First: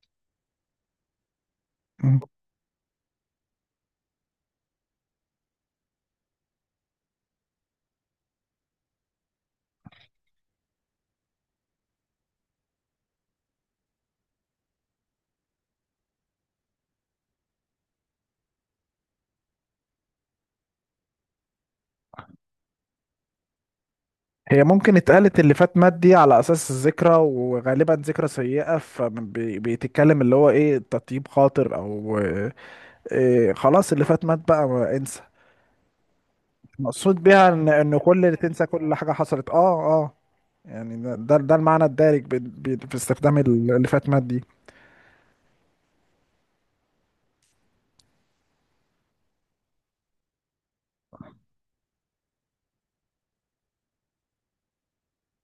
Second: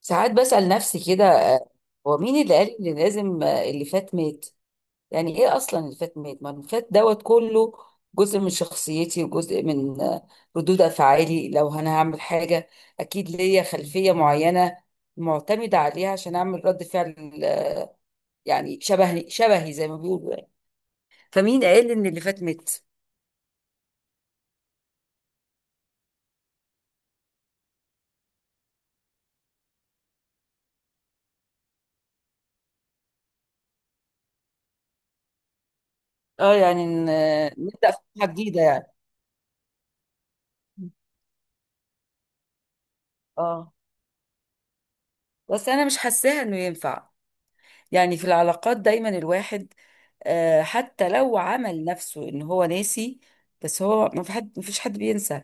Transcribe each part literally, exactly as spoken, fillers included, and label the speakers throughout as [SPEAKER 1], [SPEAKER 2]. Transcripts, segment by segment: [SPEAKER 1] ساعات بسأل نفسي كده آه، هو
[SPEAKER 2] مم.
[SPEAKER 1] مين اللي قال اللي لازم آه، اللي فات مات؟ يعني ايه اصلا اللي فات مات؟ ما اللي فات دوت كله جزء من شخصيتي وجزء من آه، ردود افعالي. لو انا هعمل حاجة اكيد ليا خلفية معينة معتمدة عليها عشان اعمل رد فعل آه، يعني شبهي شبهي زي ما بيقولوا يعني. فمين قال ان اللي فات مات؟
[SPEAKER 2] هي ممكن اتقالت اللي فات مات دي على اساس الذكرى، وغالبا ذكرى سيئة. فبيتكلم اللي هو ايه، تطيب خاطر، او إيه خلاص اللي فات مات بقى، ما انسى.
[SPEAKER 1] اه، يعني إن،
[SPEAKER 2] مقصود بيها
[SPEAKER 1] آه،
[SPEAKER 2] ان
[SPEAKER 1] نبدأ
[SPEAKER 2] ان
[SPEAKER 1] في
[SPEAKER 2] كل
[SPEAKER 1] حاجة
[SPEAKER 2] اللي
[SPEAKER 1] جديدة
[SPEAKER 2] تنسى
[SPEAKER 1] يعني.
[SPEAKER 2] كل حاجة حصلت. اه اه يعني ده ده ده المعنى الدارج بي- بي- في استخدام ال-
[SPEAKER 1] اه،
[SPEAKER 2] اللي فات مات دي.
[SPEAKER 1] بس انا مش حاساها انه ينفع. يعني في العلاقات دايما الواحد آه، حتى لو عمل نفسه ان هو ناسي، بس هو ما في حد ما فيش حد بينسى.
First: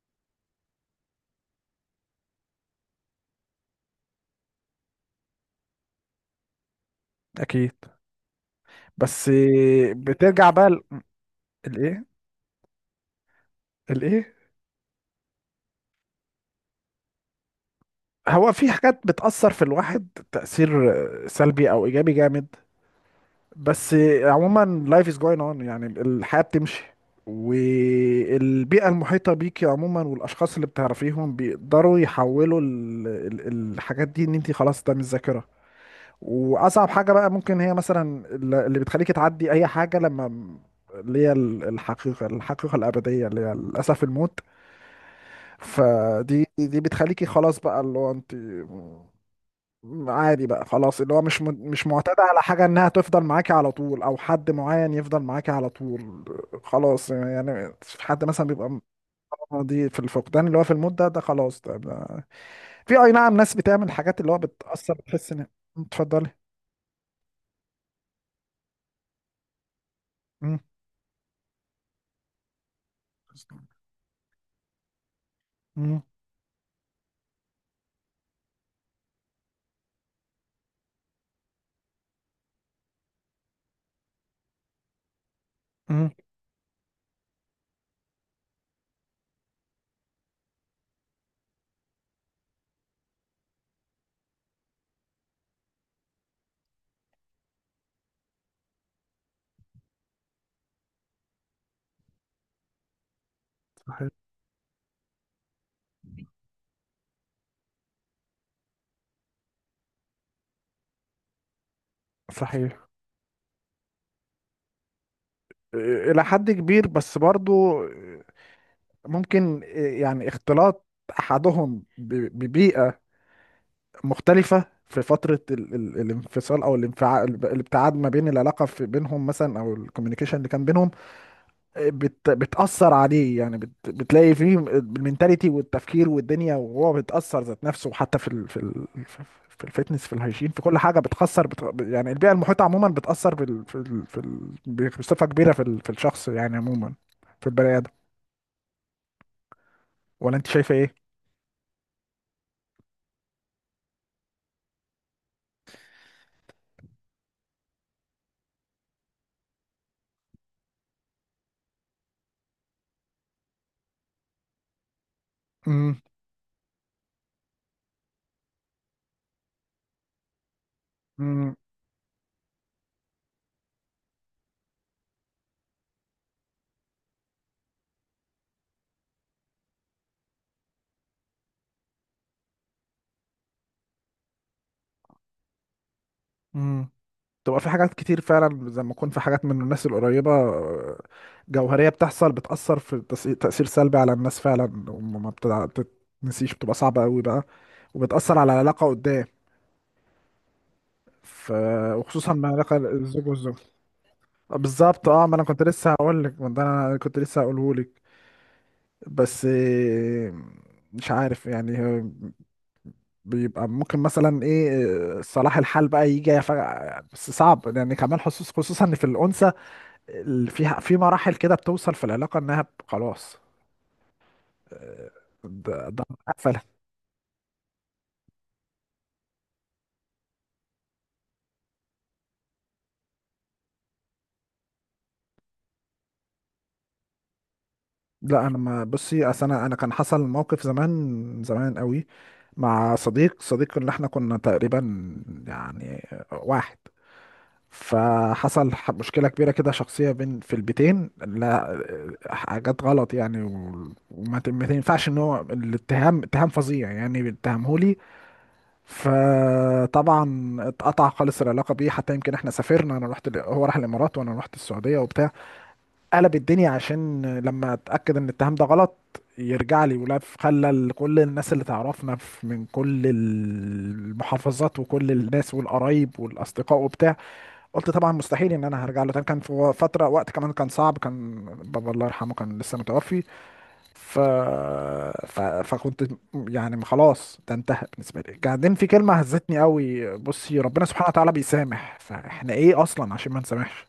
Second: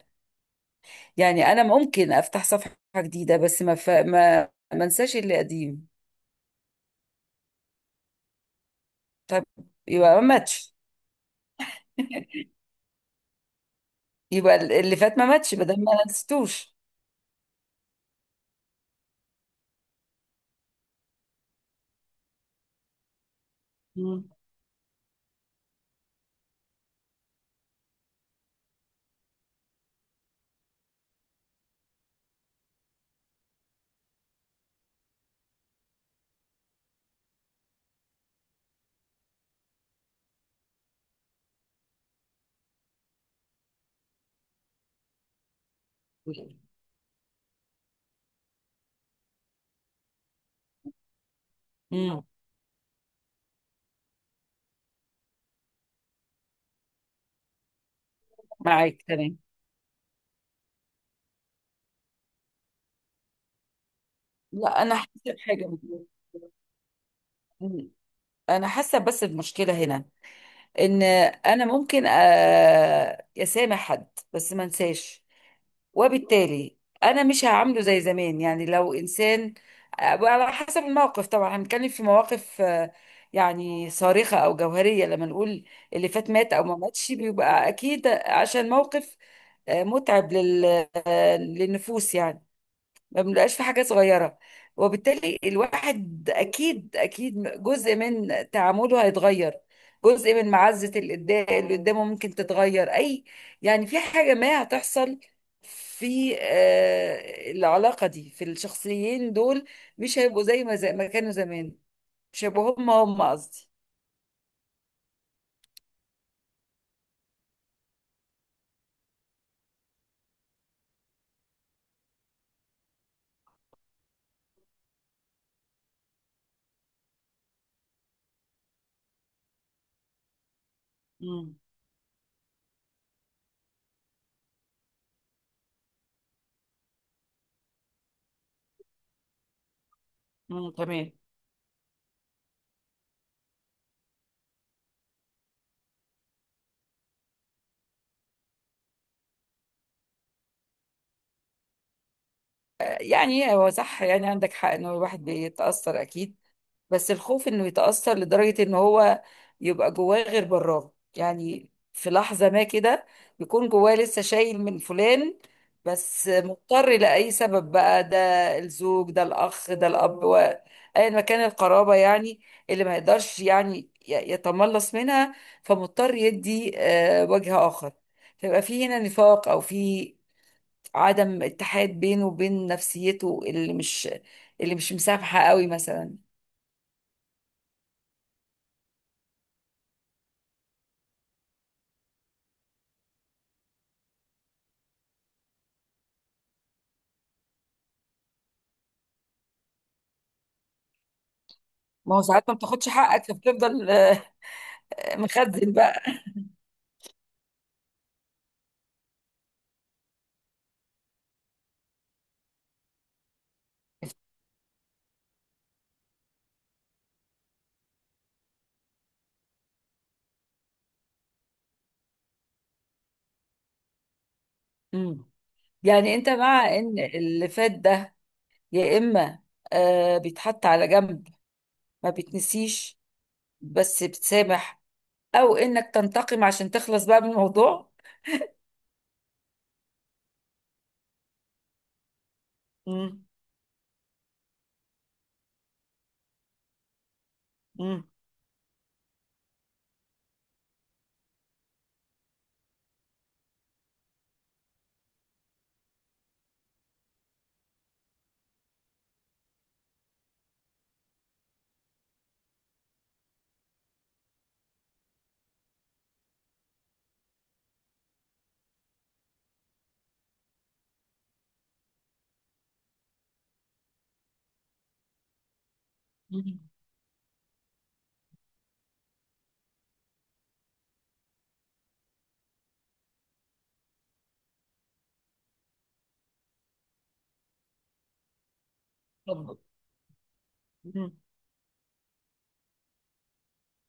[SPEAKER 1] يعني انا ممكن افتح صفحة جديدة بس ما ف... ما ما انساش اللي قديم.
[SPEAKER 2] اكيد. بس
[SPEAKER 1] طب
[SPEAKER 2] إيه،
[SPEAKER 1] يبقى ما
[SPEAKER 2] بترجع بقى
[SPEAKER 1] ماتش.
[SPEAKER 2] ال- الايه؟ الايه؟
[SPEAKER 1] يبقى اللي فات ما ماتش بدل ما نسيتوش.
[SPEAKER 2] هو في حاجات بتأثر في الواحد تأثير سلبي او ايجابي جامد، بس
[SPEAKER 1] مم.
[SPEAKER 2] عموما life is going on، يعني الحياة بتمشي، والبيئة المحيطة بيكي عموما والأشخاص اللي بتعرفيهم بيقدروا يحولوا ال- ال- الحاجات دي، إن انتي خلاص ده مش ذاكرة. وأصعب حاجة بقى ممكن هي مثلا ال- اللي بتخليكي تعدي أي حاجة، لما م- اللي هي ال- الحقيقة الحقيقة الأبدية، اللي هي للأسف الموت. فدي دي بتخليكي خلاص بقى، اللي هو انت عادي بقى خلاص، اللي هو مش م- مش معتادة
[SPEAKER 1] مم.
[SPEAKER 2] على حاجة انها تفضل معاكي على طول، او حد معين يفضل معاكي على طول. خلاص يعني في حد مثلا بيبقى
[SPEAKER 1] معاك تمام.
[SPEAKER 2] م- دي في الفقدان، اللي هو في المدة ده خلاص ده, ده في اي، نعم، ناس بتعمل حاجات اللي هو
[SPEAKER 1] لا
[SPEAKER 2] بتأثر،
[SPEAKER 1] انا
[SPEAKER 2] بتحس
[SPEAKER 1] حاسه
[SPEAKER 2] ان...
[SPEAKER 1] بحاجه.
[SPEAKER 2] اتفضلي.
[SPEAKER 1] مم. انا حاسه بس المشكله هنا
[SPEAKER 2] مم.
[SPEAKER 1] ان انا ممكن أ- اسامح حد بس ما انساش.
[SPEAKER 2] مم.
[SPEAKER 1] وبالتالي انا مش هعامله زي زمان، يعني لو انسان على حسب الموقف طبعا. هنتكلم في مواقف آه، يعني صارخة او جوهرية لما نقول اللي
[SPEAKER 2] مم.
[SPEAKER 1] فات مات او ما ماتش بيبقى اكيد عشان موقف آه، متعب لل- آه، للنفوس يعني، ما بنبقاش في حاجة صغيرة. وبالتالي الواحد أكيد أكيد جزء من تعامله هيتغير، جزء من معزة اللي قدا- اللي قدامه ممكن تتغير أي يعني، في
[SPEAKER 2] صحيح.
[SPEAKER 1] حاجة ما هتحصل في آه، العلاقة دي، في الشخصيين دول مش هيبقوا زي ما زي ما كانوا زمان. مش هيبقوا
[SPEAKER 2] صحيح.
[SPEAKER 1] هم هم قصدي.
[SPEAKER 2] الى حد كبير، بس برضو ممكن يعني اختلاط احدهم ببيئة مختلفة في فترة ال ال الانفصال او الانفعال، الابتعاد ما بين العلاقة في بينهم مثلا، او الكوميونيكيشن اللي كان بينهم
[SPEAKER 1] امم.
[SPEAKER 2] بت بتأثر عليه. يعني بت بتلاقي فيه المينتاليتي والتفكير والدنيا، وهو بيتأثر ذات نفسه حتى في ال في ال في الفتنس، في الهيجين، في
[SPEAKER 1] امم،
[SPEAKER 2] كل حاجة
[SPEAKER 1] تمام.
[SPEAKER 2] بتخسر، بت يعني البيئة المحيطة عموما بتأثر بال في ال في ال بصفة كبيرة في ال في الشخص يعني عموما، في البني آدم. ولا انت شايفة ايه؟
[SPEAKER 1] يعني هو صح، يعني عندك حق إنه الواحد بيتأثر أكيد، بس الخوف انه يتأثر لدرجة ان هو يبقى جواه غير براه. يعني في لحظة ما كده يكون جواه لسه شايل من فلان، بس مضطر لأي سبب بقى، ده الزوج ده الأخ ده الأب و- أيا ما كان القرابة يعني، اللي ما يقدرش يعني ي- يتملص منها، فمضطر يدي آه، وجه آخر. فيبقى في هنا نفاق أو في عدم اتحاد بينه وبين نفسيته اللي مش اللي مش مسامحة قوي مثلا.
[SPEAKER 2] امم. تبقى في حاجات كتير فعلا، زي ما يكون في حاجات من الناس القريبة، آه، جوهرية بتحصل بتأثر في تس- تأثير سلبي على الناس فعلا، وما بتتنسيش، بتبقى صعبة قوي بقى، وبتأثر على العلاقة قدام. ف...
[SPEAKER 1] ما هو
[SPEAKER 2] وخصوصا مع
[SPEAKER 1] ساعات ما
[SPEAKER 2] علاقة
[SPEAKER 1] بتاخدش حقك
[SPEAKER 2] الزوج والزوجة.
[SPEAKER 1] فبتفضل آه،
[SPEAKER 2] آه، بالظبط، اه. ما انا كنت
[SPEAKER 1] مخزن
[SPEAKER 2] لسه
[SPEAKER 1] بقى.
[SPEAKER 2] هقول لك، ما ده انا كنت لسه هقوله لك. بس آه، مش عارف يعني، آه، بيبقى ممكن مثلا ايه، آه، صلاح الحال بقى يجي فجأة، بس صعب يعني كمان خصوص خصوصا في الأنثى. ال- في في مراحل كده بتوصل في العلاقة انها ب- خلاص. آه،
[SPEAKER 1] مم.
[SPEAKER 2] ده ده
[SPEAKER 1] يعني انت مع
[SPEAKER 2] قفلت.
[SPEAKER 1] ان اللي فات ده، يا اما آه بيتحط على جنب، ما بيتنسيش بس بتسامح، او انك تنتقم عشان تخلص بقى من الموضوع.
[SPEAKER 2] لا انا ما بصي. اصل انا انا كان حصل موقف زمان زمان قوي، مع
[SPEAKER 1] مم.
[SPEAKER 2] صديق صديق اللي احنا كنا تقريبا يعني واحد.
[SPEAKER 1] مم.
[SPEAKER 2] فحصل ح- مشكلة كبيرة كده شخصية بين في البيتين، لا آه، حاجات غلط يعني، و- وما ت- ما ينفعش ان هو الاتهام، اتهام فظيع يعني، اتهمهولي. فطبعا اتقطع خالص العلاقه بيه. حتى يمكن احنا سافرنا، انا رحت ال- هو راح الامارات وانا رحت السعوديه وبتاع، قلب الدنيا عشان لما اتاكد ان الاتهام ده غلط يرجع لي. ولف خلى ال- كل الناس اللي تعرفنا في- من كل المحافظات وكل الناس والقرايب
[SPEAKER 1] مم.
[SPEAKER 2] والاصدقاء وبتاع. قلت طبعا مستحيل ان انا هرجع له تاني. كان في فتره، وقت كمان كان صعب، كان بابا الله يرحمه كان لسه متوفي. ف... ف... فكنت يعني خلاص، ده انتهى بالنسبه لي. بعدين في كلمه
[SPEAKER 1] طب.
[SPEAKER 2] هزتني قوي، بصي ربنا سبحانه
[SPEAKER 1] مم.
[SPEAKER 2] وتعالى بيسامح، فاحنا ايه اصلا عشان ما نسامحش.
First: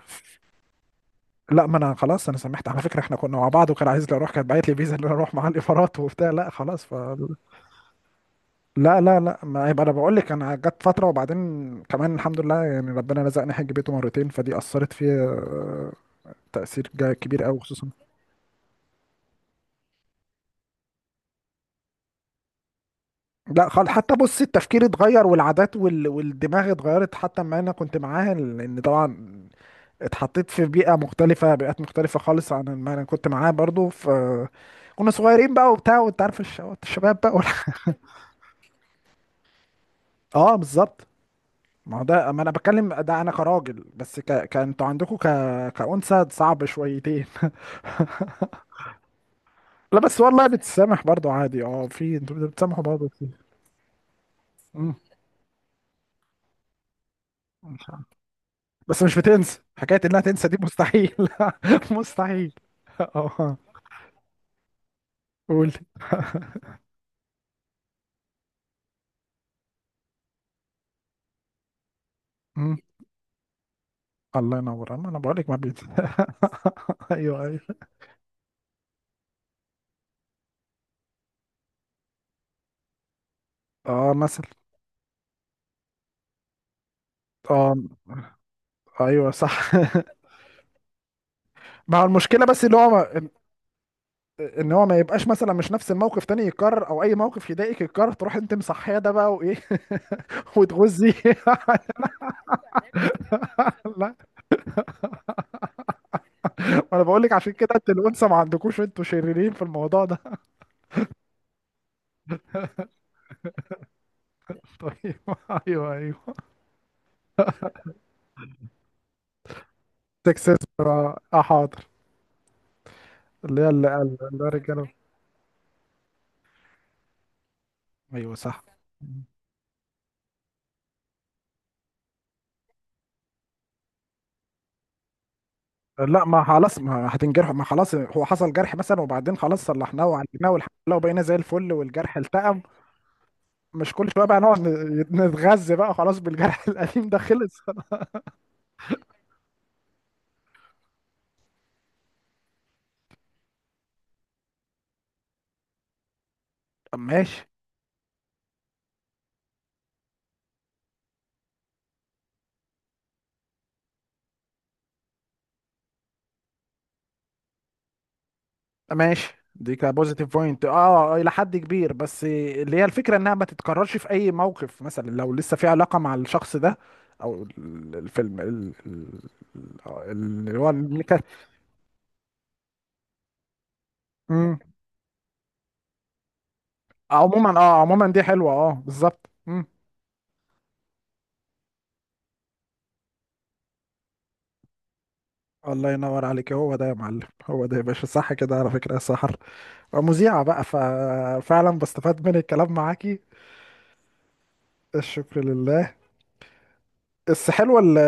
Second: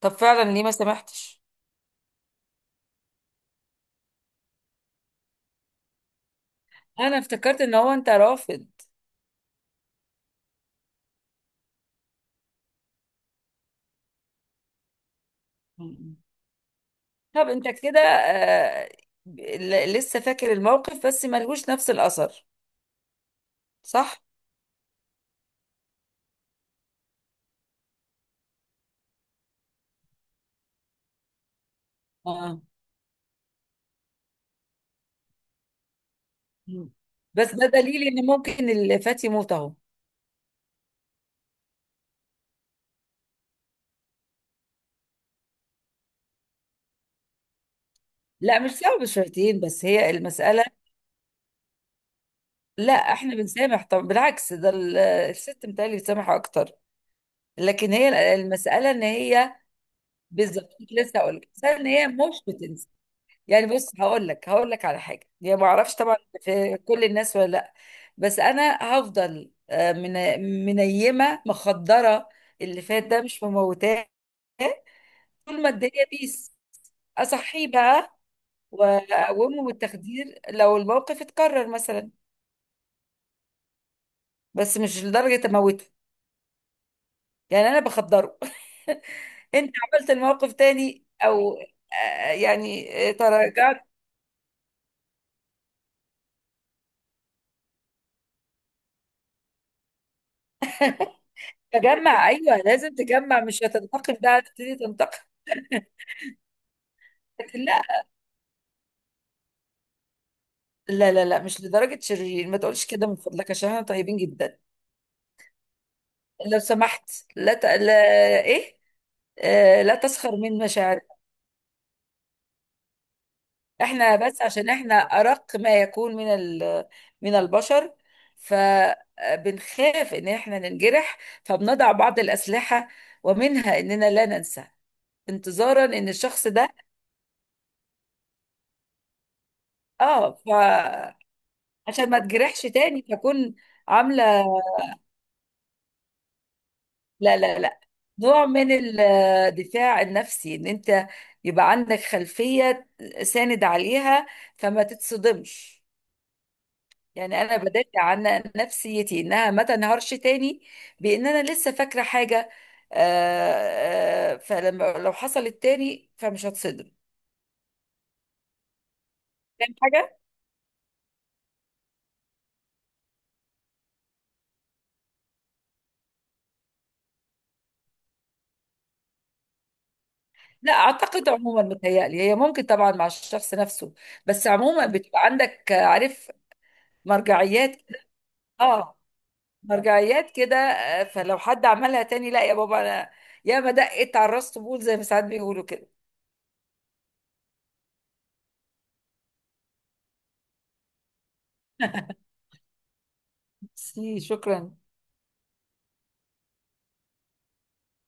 [SPEAKER 1] طب فعلا ليه ما سامحتش؟
[SPEAKER 2] لا، ما انا خلاص، انا سامحت على فكره. احنا كنا مع بعض، وكان عايز لي اروح، كانت باعت لي فيزا ان انا اروح مع الامارات وبتاع. لا خلاص ف...
[SPEAKER 1] انا افتكرت ان هو انت رافض.
[SPEAKER 2] لا لا لا، ما يبقى انا بقول لك، انا جت فتره. وبعدين كمان الحمد لله يعني، ربنا رزقني حج بيته مرتين، فدي اثرت فيا آه،
[SPEAKER 1] مم.
[SPEAKER 2] تاثير جا- كبير
[SPEAKER 1] طب
[SPEAKER 2] قوي
[SPEAKER 1] انت
[SPEAKER 2] خصوصا.
[SPEAKER 1] كده آه، ل- لسه فاكر الموقف بس ملهوش نفس الاثر؟
[SPEAKER 2] لا خالص. حتى
[SPEAKER 1] صح.
[SPEAKER 2] بص التفكير اتغير والعادات وال... والدماغ اتغيرت، حتى ما انا كنت معاها. لان طبعا اتحطيت في بيئة مختلفة، بيئات مختلفة خالص
[SPEAKER 1] اه.
[SPEAKER 2] عن ما انا كنت معاها برضو. ف كنا صغيرين بقى وبتاع، وانت عارف الش-
[SPEAKER 1] مم.
[SPEAKER 2] الشباب بقى
[SPEAKER 1] بس ده
[SPEAKER 2] والح...
[SPEAKER 1] دليل ان ممكن الفتى يموت اهو.
[SPEAKER 2] اه بالظبط. ما هو ده، ما انا بتكلم ده انا كراجل، بس ك... كانتوا عندكم ك... كأنثى، صعب شويتين.
[SPEAKER 1] لا، مش صعب شويتين، بس
[SPEAKER 2] لا
[SPEAKER 1] هي
[SPEAKER 2] بس والله
[SPEAKER 1] المسألة.
[SPEAKER 2] بتسامح برضو عادي، اه في انتوا بتسامحوا
[SPEAKER 1] لا
[SPEAKER 2] برضو كتير.
[SPEAKER 1] احنا بنسامح، طب بالعكس ده ال- الست متهيألي بتسامح اكتر. لكن
[SPEAKER 2] مم.
[SPEAKER 1] هي المسألة
[SPEAKER 2] بس
[SPEAKER 1] ان
[SPEAKER 2] مش
[SPEAKER 1] هي،
[SPEAKER 2] بتنسى، حكاية انها تنسى دي
[SPEAKER 1] بالظبط كنت
[SPEAKER 2] مستحيل.
[SPEAKER 1] لسه هقول لك، المسألة ان هي مش
[SPEAKER 2] مستحيل.
[SPEAKER 1] بتنسى.
[SPEAKER 2] اه.
[SPEAKER 1] يعني بص، هقول لك هقول لك على حاجة، يعني ما
[SPEAKER 2] قول.
[SPEAKER 1] اعرفش طبعا في كل الناس ولا لا، بس انا هفضل آه، من منيمة مخدرة.
[SPEAKER 2] مم.
[SPEAKER 1] اللي فات ده مش مموتاه،
[SPEAKER 2] الله ينور. انا أنا بقول لك ما
[SPEAKER 1] طول ما
[SPEAKER 2] بيت.
[SPEAKER 1] الدنيا بيس،
[SPEAKER 2] ايوه ايوه.
[SPEAKER 1] اصحيه بقى واقومه بالتخدير لو الموقف اتكرر مثلا،
[SPEAKER 2] اه مثلا.
[SPEAKER 1] بس مش لدرجه اموته، يعني
[SPEAKER 2] اه.
[SPEAKER 1] انا بخدره.
[SPEAKER 2] ايوه صح.
[SPEAKER 1] انت عملت الموقف تاني، او
[SPEAKER 2] ما هو
[SPEAKER 1] آه،
[SPEAKER 2] المشكله، بس اللي هو
[SPEAKER 1] يعني آه،
[SPEAKER 2] ما... ان
[SPEAKER 1] تراجعت.
[SPEAKER 2] إن هو ما يبقاش مثلا، مش نفس الموقف تاني يتكرر، او اي موقف يضايقك يتكرر تروح انت مصحيه ده بقى وايه، وتغزي.
[SPEAKER 1] تجمع، ايوه لازم تجمع، مش
[SPEAKER 2] لا،
[SPEAKER 1] هتنتقم، ده هتبتدي تنتقم.
[SPEAKER 2] ما انا بقول لك عشان
[SPEAKER 1] لكن
[SPEAKER 2] كده
[SPEAKER 1] لا،
[SPEAKER 2] انت الانثى، ما عندكوش انتوا شريرين في الموضوع ده.
[SPEAKER 1] لا لا لا مش لدرجه شرير، ما تقولش كده من فضلك، عشان احنا طيبين جدا.
[SPEAKER 2] طيب. ايوه ايوه.
[SPEAKER 1] لو سمحت. لا, ت... لا ايه. آه لا تسخر
[SPEAKER 2] سكسس،
[SPEAKER 1] من مشاعرك.
[SPEAKER 2] اه، آه، حاضر. اللي هي اللي قال
[SPEAKER 1] احنا بس عشان
[SPEAKER 2] الرجاله.
[SPEAKER 1] احنا ارق ما يكون من ال- من البشر،
[SPEAKER 2] ايوه صح.
[SPEAKER 1] فبنخاف ان احنا ننجرح، فبنضع بعض الاسلحه ومنها اننا لا ننسى انتظارا ان
[SPEAKER 2] لا ما
[SPEAKER 1] الشخص ده،
[SPEAKER 2] خلاص، ما هتنجرح. ما خلاص، هو حصل جرح مثلا، وبعدين خلاص صلحناه
[SPEAKER 1] اه،
[SPEAKER 2] وعالجناه والحمد لله، وبقينا زي
[SPEAKER 1] فعشان
[SPEAKER 2] الفل والجرح
[SPEAKER 1] ما تجرحش
[SPEAKER 2] التئم.
[SPEAKER 1] تاني فكون
[SPEAKER 2] مش كل
[SPEAKER 1] عامله،
[SPEAKER 2] شويه بقى نقعد ن- نتغذى بقى خلاص بالجرح القديم ده.
[SPEAKER 1] لا لا
[SPEAKER 2] خلص.
[SPEAKER 1] لا، نوع من الدفاع النفسي، ان انت يبقى عندك خلفيه ساند عليها فما تتصدمش.
[SPEAKER 2] طب
[SPEAKER 1] يعني
[SPEAKER 2] ماشي.
[SPEAKER 1] انا بدافع عن نفسيتي انها ما تنهارش تاني، بان انا لسه فاكره حاجه، آه، آه، فلما لو حصلت تاني فمش هتصدم.
[SPEAKER 2] ماشي،
[SPEAKER 1] فاهم
[SPEAKER 2] دي
[SPEAKER 1] حاجه؟
[SPEAKER 2] كبوزيتيف بوينت، اه، الى حد كبير. بس اللي هي الفكره انها ما تتكررش في اي موقف، مثلا لو لسه في علاقه مع الشخص ده، او ال- الفيلم ال- ال- ال- اللي هو
[SPEAKER 1] لا،
[SPEAKER 2] الميكا-
[SPEAKER 1] اعتقد عموما متهيألي هي، ممكن طبعا مع الشخص نفسه، بس
[SPEAKER 2] مم.
[SPEAKER 1] عموما بتبقى عندك آه، عارف،
[SPEAKER 2] عموما
[SPEAKER 1] مرجعيات.
[SPEAKER 2] اه، عموما دي حلوه، اه
[SPEAKER 1] اه،
[SPEAKER 2] بالظبط.
[SPEAKER 1] مرجعيات كده آه، فلو حد عملها تاني، لا يا بابا، انا يا ما دقت على الراس طبول زي ما ساعات بيقولوا كده.
[SPEAKER 2] الله ينور عليك، هو ده يا معلم، هو ده يا باشا. صح كده على فكرة يا سحر، مذيعة بقى، ففعلا بستفاد من الكلام معاكي.
[SPEAKER 1] ميرسي، شكرا.
[SPEAKER 2] الشكر لله. بس حلوة ال-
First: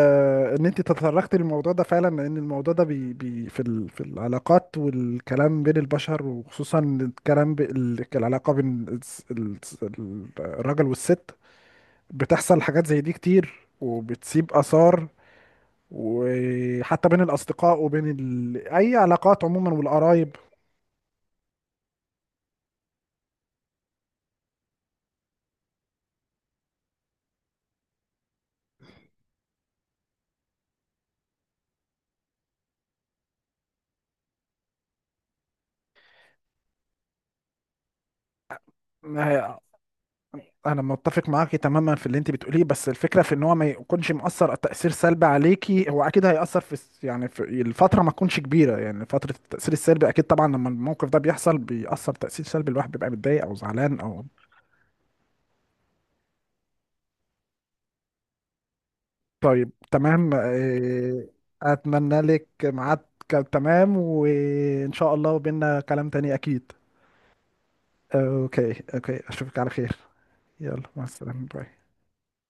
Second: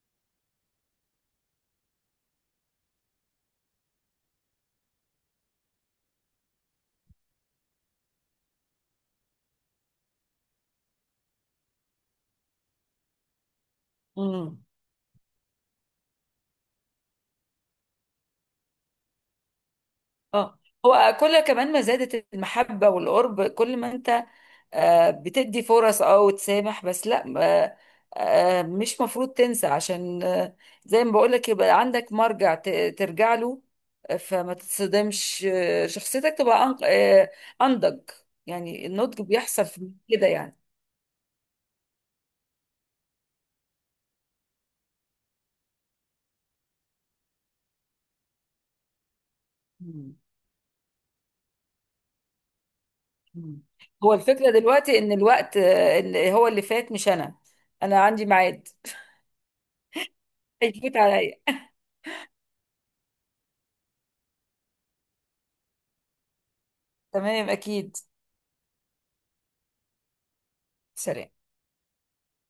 [SPEAKER 2] ان انت تطرقتي للموضوع ده فعلا، لان الموضوع ده بي بي في ال في العلاقات والكلام بين البشر، وخصوصا الكلام ب- ال- العلاقة بين الس- الس- الراجل والست. بتحصل حاجات زي دي كتير، وبتسيب
[SPEAKER 1] مم.
[SPEAKER 2] آثار. وحتى بين الأصدقاء وبين ال... أي علاقات عموما والقرايب.
[SPEAKER 1] اه. هو كل كمان ما زادت المحبة والقرب، كل ما انت آه، بتدي فرص، اه، وتسامح، بس لا ما- آه، مش مفروض تنسى، عشان آه، زي ما بقولك يبقى عندك مرجع ت- ترجع له، آه، فما تتصدمش، آه، شخصيتك تبقى أنق- آه، أنضج. يعني النضج بيحصل في كده يعني.
[SPEAKER 2] انا متفق معاكي تماما في اللي انت بتقوليه، بس الفكره في ان هو ما يكونش مؤثر تاثير سلبي عليكي. هو اكيد هياثر في الس- يعني في الفتره، ما تكونش كبيره يعني فتره التاثير السلبي،
[SPEAKER 1] مم.
[SPEAKER 2] اكيد طبعا لما الموقف ده بيحصل بيأثر تاثير سلبي، الواحد بيبقى متضايق او
[SPEAKER 1] مم.
[SPEAKER 2] زعلان
[SPEAKER 1] هو
[SPEAKER 2] او...
[SPEAKER 1] الفكرة دلوقتي ان الوقت آه، اللي هو اللي فات مش انا، انا عندي ميعاد
[SPEAKER 2] طيب تمام،
[SPEAKER 1] هيفوت
[SPEAKER 2] آه،
[SPEAKER 1] عليا.
[SPEAKER 2] اتمنى لك ميعاد. ك- تمام، وان شاء الله بينا كلام تاني اكيد.
[SPEAKER 1] تمام اكيد.
[SPEAKER 2] اوكي اوكي، اشوفك على خير. يلا مع
[SPEAKER 1] سلام.
[SPEAKER 2] السلامه، باي.